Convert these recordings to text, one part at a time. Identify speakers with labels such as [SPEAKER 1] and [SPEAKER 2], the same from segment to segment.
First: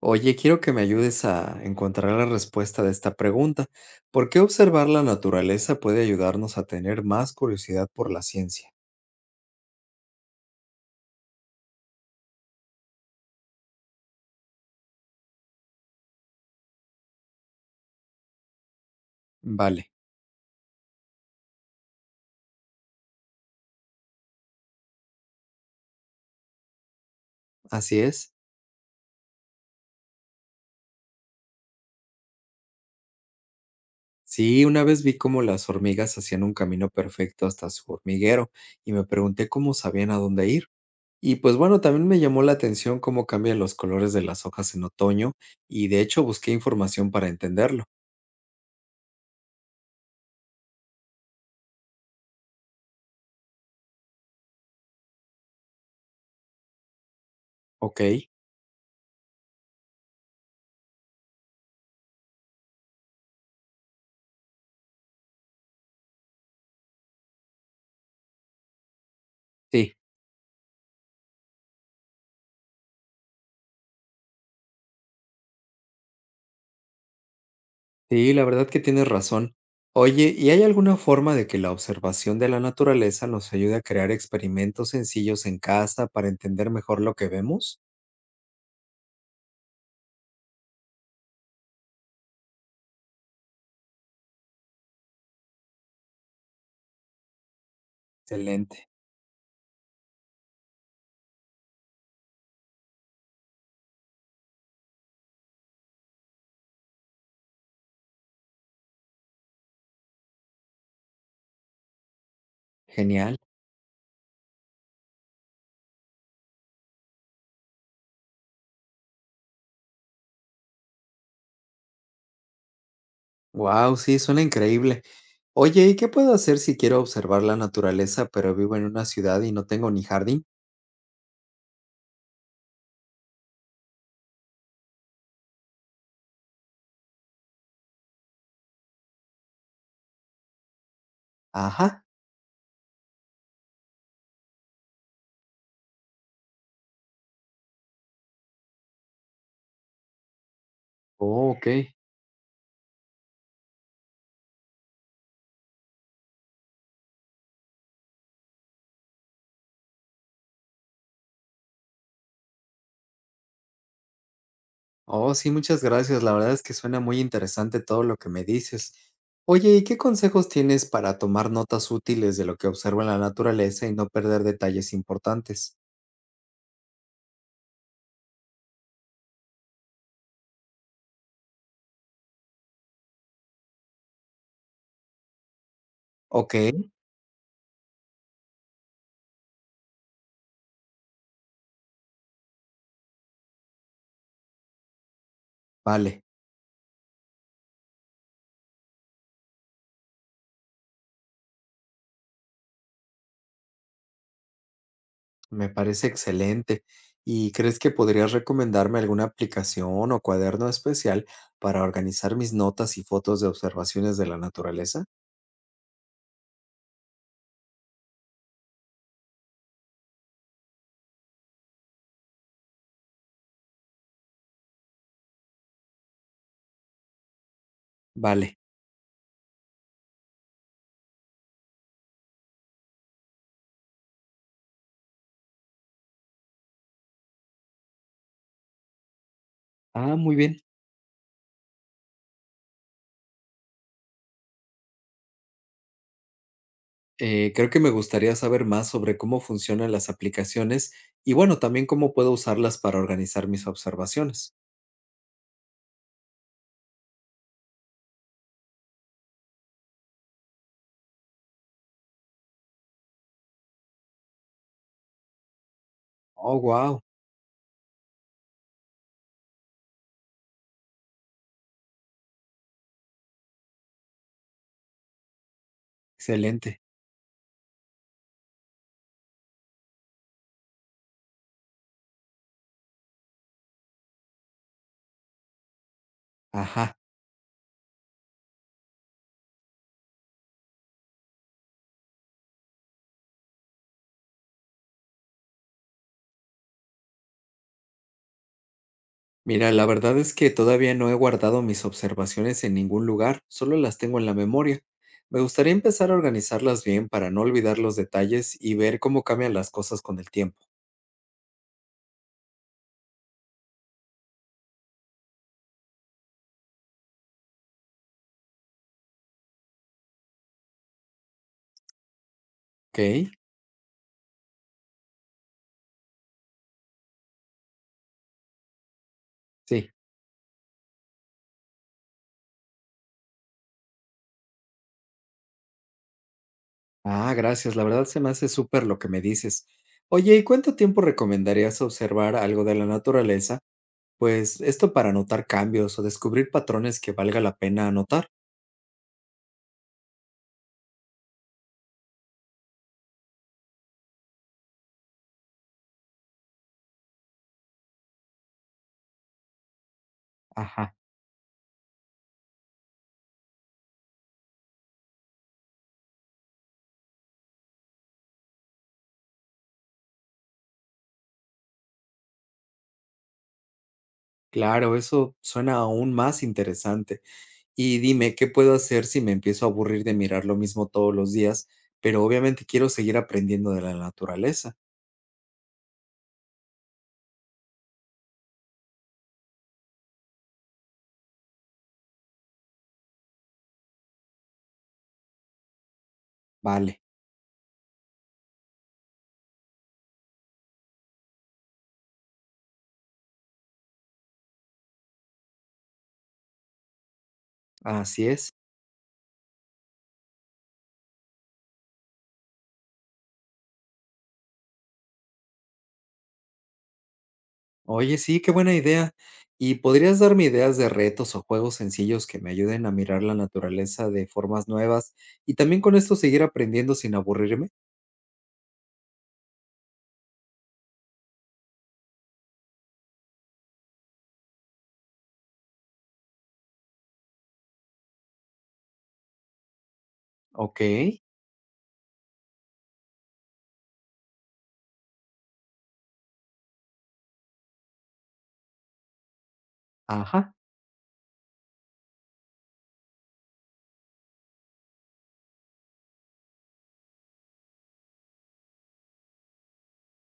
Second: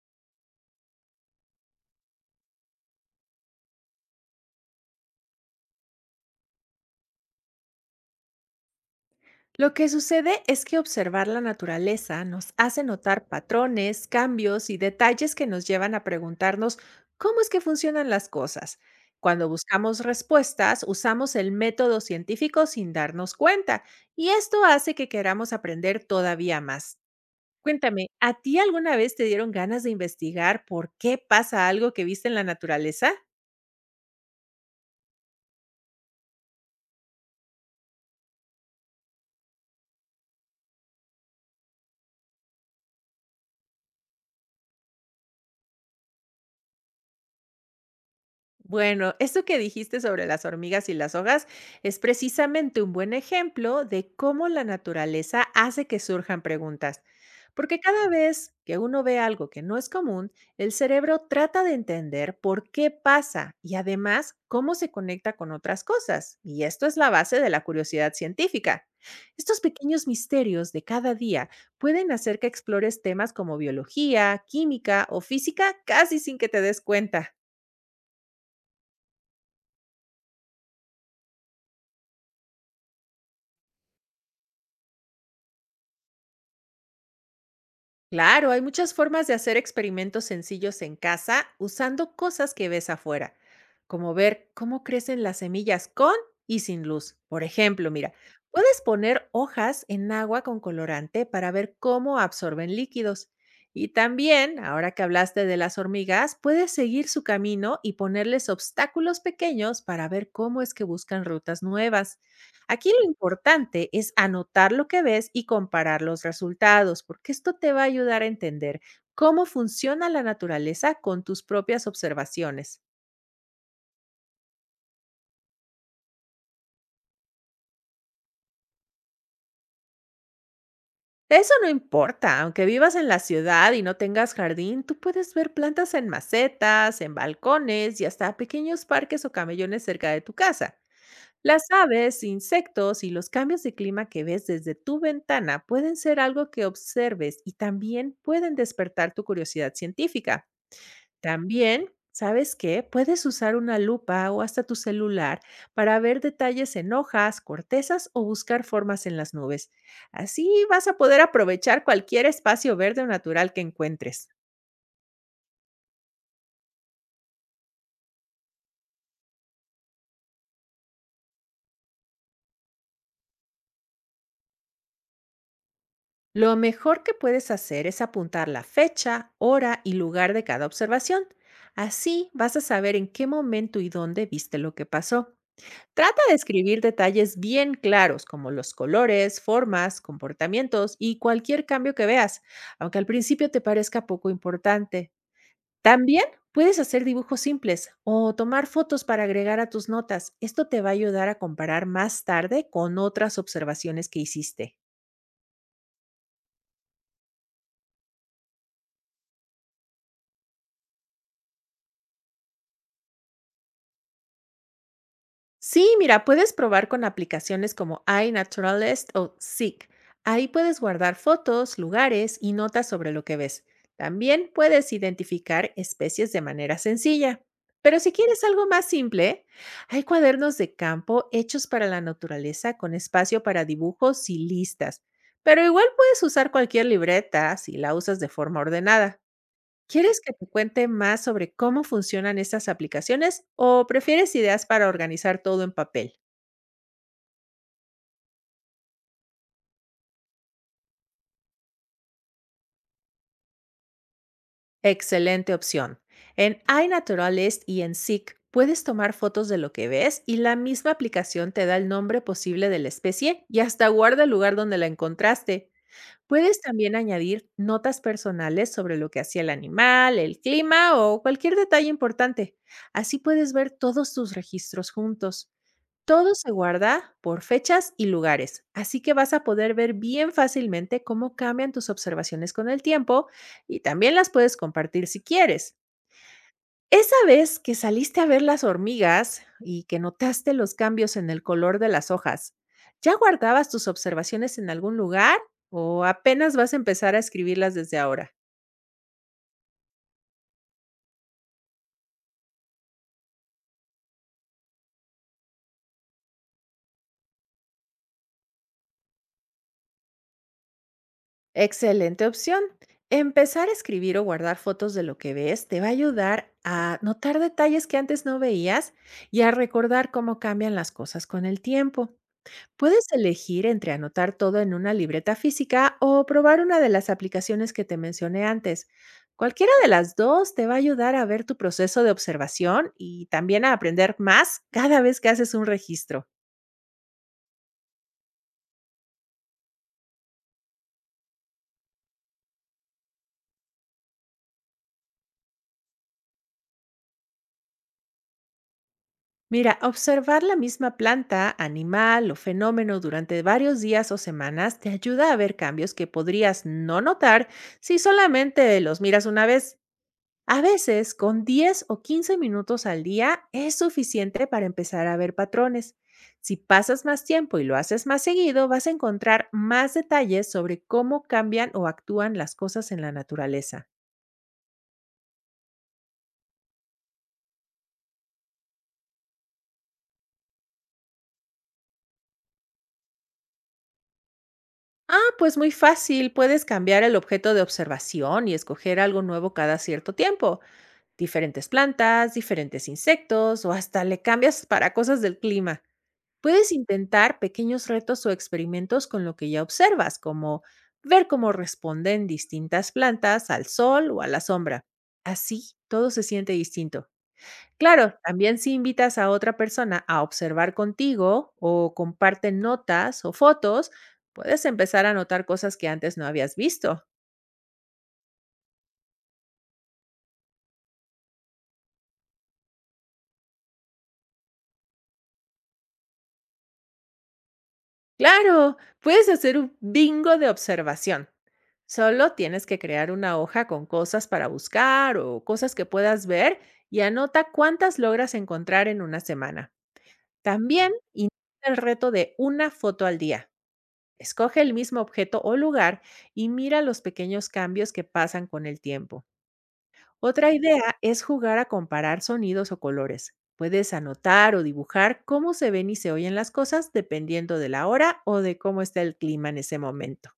[SPEAKER 1] Oye, quiero que me ayudes a encontrar la respuesta de esta pregunta. ¿Por qué observar la naturaleza puede ayudarnos a tener más curiosidad por la ciencia?
[SPEAKER 2] Lo que sucede es que observar la naturaleza nos hace notar patrones, cambios y detalles que nos llevan a preguntarnos cómo es que funcionan las cosas. Cuando
[SPEAKER 1] Vale,
[SPEAKER 2] buscamos respuestas, usamos el método científico sin darnos cuenta, y esto hace que queramos aprender todavía más.
[SPEAKER 1] así
[SPEAKER 2] Cuéntame,
[SPEAKER 1] es.
[SPEAKER 2] ¿a ti alguna vez te dieron ganas de investigar por qué pasa algo que viste en la naturaleza?
[SPEAKER 1] Sí, una vez vi cómo las hormigas hacían un camino perfecto hasta su hormiguero y me pregunté cómo sabían a dónde ir. Y pues, también me llamó la atención cómo cambian los colores de las hojas en otoño y de hecho busqué información para entenderlo.
[SPEAKER 2] Bueno, esto que dijiste sobre las hormigas y las hojas es precisamente un buen ejemplo de cómo la naturaleza hace que surjan preguntas. Porque
[SPEAKER 1] Ok,
[SPEAKER 2] cada vez que uno ve algo que no es común, el cerebro trata de entender por qué pasa y además cómo se conecta con otras cosas. Y esto es la base de la curiosidad científica. Estos
[SPEAKER 1] sí.
[SPEAKER 2] pequeños misterios de cada día pueden hacer que explores temas como biología, química o física casi sin que te des cuenta.
[SPEAKER 1] Sí, la verdad que tienes razón. Oye, ¿y hay alguna forma de que la observación de la naturaleza nos ayude a crear experimentos sencillos en casa para entender mejor lo que vemos?
[SPEAKER 2] Claro, hay muchas formas de hacer experimentos sencillos en casa usando cosas que ves afuera, como ver cómo crecen las semillas con y sin luz. Por ejemplo, mira, puedes
[SPEAKER 1] Excelente.
[SPEAKER 2] poner hojas en agua con colorante para ver cómo absorben líquidos. Y también, ahora que hablaste de las hormigas, puedes seguir su camino y ponerles obstáculos pequeños para ver cómo es que buscan rutas nuevas. Aquí lo
[SPEAKER 1] Genial.
[SPEAKER 2] importante es anotar lo que ves y comparar los resultados, porque esto te va a ayudar a entender cómo funciona la naturaleza con tus propias observaciones.
[SPEAKER 1] Wow, sí, suena increíble. Oye, ¿y qué puedo hacer si quiero observar la naturaleza, pero vivo en una ciudad y no tengo ni jardín?
[SPEAKER 2] Eso no importa, aunque vivas en la ciudad y no tengas jardín, tú puedes ver plantas en macetas, en balcones y hasta pequeños parques o camellones cerca de tu casa. Las
[SPEAKER 1] Ajá.
[SPEAKER 2] aves, insectos y los cambios de clima que ves desde tu ventana pueden ser algo que observes y también pueden despertar tu curiosidad científica.
[SPEAKER 1] Oh, ok.
[SPEAKER 2] También, ¿sabes qué? Puedes usar una lupa o hasta tu celular para ver detalles en hojas, cortezas o buscar formas en las nubes. Así vas a poder aprovechar cualquier espacio verde o natural que encuentres.
[SPEAKER 1] Oh, sí, muchas gracias. La verdad es que suena muy interesante todo lo que me dices. Oye, ¿y qué consejos tienes para tomar notas útiles de lo que observo en la naturaleza y no perder detalles importantes?
[SPEAKER 2] Lo mejor que puedes hacer es apuntar la fecha, hora y lugar de cada observación. Así vas a saber en qué momento y dónde viste lo que pasó. Trata de
[SPEAKER 1] Ok,
[SPEAKER 2] escribir detalles bien claros como los colores, formas, comportamientos y cualquier cambio que veas, aunque al principio te parezca poco importante.
[SPEAKER 1] vale,
[SPEAKER 2] También puedes hacer dibujos simples o tomar fotos para agregar a tus notas. Esto te va a ayudar a comparar más tarde con otras observaciones que hiciste.
[SPEAKER 1] me parece excelente. ¿Y crees que podrías recomendarme alguna aplicación o cuaderno especial para organizar mis notas y fotos de observaciones de la naturaleza?
[SPEAKER 2] Sí, mira, puedes probar con aplicaciones como iNaturalist o Seek. Ahí puedes guardar fotos, lugares y notas sobre lo que ves. También puedes identificar especies de manera sencilla. Pero si quieres
[SPEAKER 1] Vale.
[SPEAKER 2] algo más simple, hay cuadernos de campo hechos para la naturaleza con espacio para dibujos y listas. Pero igual puedes usar cualquier libreta si la usas de forma ordenada.
[SPEAKER 1] Ah,
[SPEAKER 2] ¿Quieres que
[SPEAKER 1] muy
[SPEAKER 2] te
[SPEAKER 1] bien.
[SPEAKER 2] cuente más sobre cómo funcionan estas aplicaciones o prefieres ideas para organizar todo en papel?
[SPEAKER 1] Creo que me gustaría saber más sobre cómo funcionan las aplicaciones y bueno, también cómo puedo usarlas para organizar mis observaciones.
[SPEAKER 2] Excelente opción. En iNaturalist y en Seek puedes tomar fotos de lo que ves y la misma aplicación te da el nombre posible de la especie y hasta guarda el lugar donde la encontraste.
[SPEAKER 1] Oh,
[SPEAKER 2] Puedes también
[SPEAKER 1] wow,
[SPEAKER 2] añadir notas personales sobre lo que hacía el animal, el clima o cualquier detalle importante. Así puedes ver todos tus registros juntos. Todo se
[SPEAKER 1] excelente.
[SPEAKER 2] guarda por fechas y lugares, así que vas a poder ver bien fácilmente cómo cambian tus observaciones con el tiempo y también las puedes compartir si quieres.
[SPEAKER 1] Ajá.
[SPEAKER 2] Esa vez que saliste a ver las hormigas y que notaste los cambios en el color de las hojas, ¿ya guardabas tus observaciones en algún lugar o apenas vas a empezar a escribirlas desde ahora?
[SPEAKER 1] Mira, la verdad es que todavía no he guardado mis observaciones en ningún lugar, solo las tengo en la memoria. Me gustaría empezar a organizarlas bien para no olvidar los detalles y ver cómo cambian las cosas con el tiempo.
[SPEAKER 2] Excelente opción. Empezar a escribir o guardar fotos de lo que ves te va a ayudar a notar detalles que antes no veías y a recordar cómo cambian las cosas con el tiempo.
[SPEAKER 1] ¿Ok?
[SPEAKER 2] Puedes elegir entre anotar todo en una libreta física o probar una de las aplicaciones que te mencioné antes. Cualquiera de
[SPEAKER 1] Sí.
[SPEAKER 2] las dos te va a ayudar a ver tu proceso de observación y también a aprender más cada vez que haces un registro.
[SPEAKER 1] Ah, gracias. La verdad se me hace súper lo que me dices. Oye, ¿y cuánto tiempo recomendarías observar algo de la naturaleza? Pues esto para notar cambios o descubrir patrones que valga la pena anotar.
[SPEAKER 2] Mira, observar la misma planta, animal o fenómeno durante varios días o semanas te ayuda a ver cambios que podrías no notar si solamente los miras una vez. A
[SPEAKER 1] Ajá.
[SPEAKER 2] veces, con 10 o 15 minutos al día es suficiente para empezar a ver patrones. Si pasas más tiempo y lo haces más seguido, vas a encontrar más detalles sobre cómo cambian o actúan las cosas en la naturaleza.
[SPEAKER 1] Claro, eso suena aún más interesante. Y dime, ¿qué puedo hacer si me empiezo a aburrir de mirar lo mismo todos los días? Pero obviamente quiero seguir aprendiendo de la naturaleza.
[SPEAKER 2] Ah, pues muy fácil. Puedes cambiar el objeto de observación y escoger algo nuevo cada cierto tiempo. Diferentes plantas, diferentes insectos o hasta le cambias para cosas del clima. Puedes
[SPEAKER 1] Vale,
[SPEAKER 2] intentar pequeños retos o experimentos con lo que ya observas, como ver cómo responden distintas plantas al sol o a la sombra. Así todo se siente distinto. Claro,
[SPEAKER 1] así es.
[SPEAKER 2] también si invitas a otra persona a observar contigo o comparten notas o fotos, puedes empezar a notar cosas que antes no habías visto.
[SPEAKER 1] Oye, sí, qué buena idea. ¿Y podrías darme ideas de retos o juegos sencillos que me ayuden a mirar la naturaleza de formas nuevas y también con esto seguir aprendiendo sin aburrirme?
[SPEAKER 2] Claro, puedes hacer un bingo de observación. Solo tienes que crear una hoja con cosas para buscar o cosas que puedas ver y anota cuántas logras encontrar en una semana.
[SPEAKER 1] Ok,
[SPEAKER 2] También intenta el reto de una foto al día. Escoge el mismo objeto o lugar y mira los pequeños cambios que pasan con el tiempo. Otra
[SPEAKER 1] ajá.
[SPEAKER 2] idea es jugar a comparar sonidos o colores. Puedes anotar o dibujar cómo se ven y se oyen las cosas dependiendo de la hora o de cómo está el clima en ese momento.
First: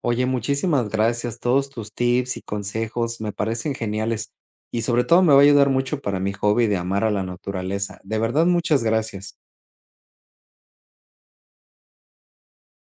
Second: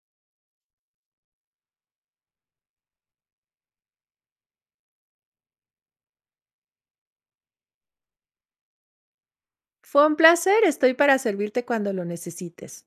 [SPEAKER 1] Oye, muchísimas gracias. Todos tus tips y consejos me parecen geniales y sobre todo me va a ayudar mucho para mi hobby de amar a la naturaleza. De verdad, muchas gracias.
[SPEAKER 2] Fue un placer, estoy para servirte cuando lo necesites.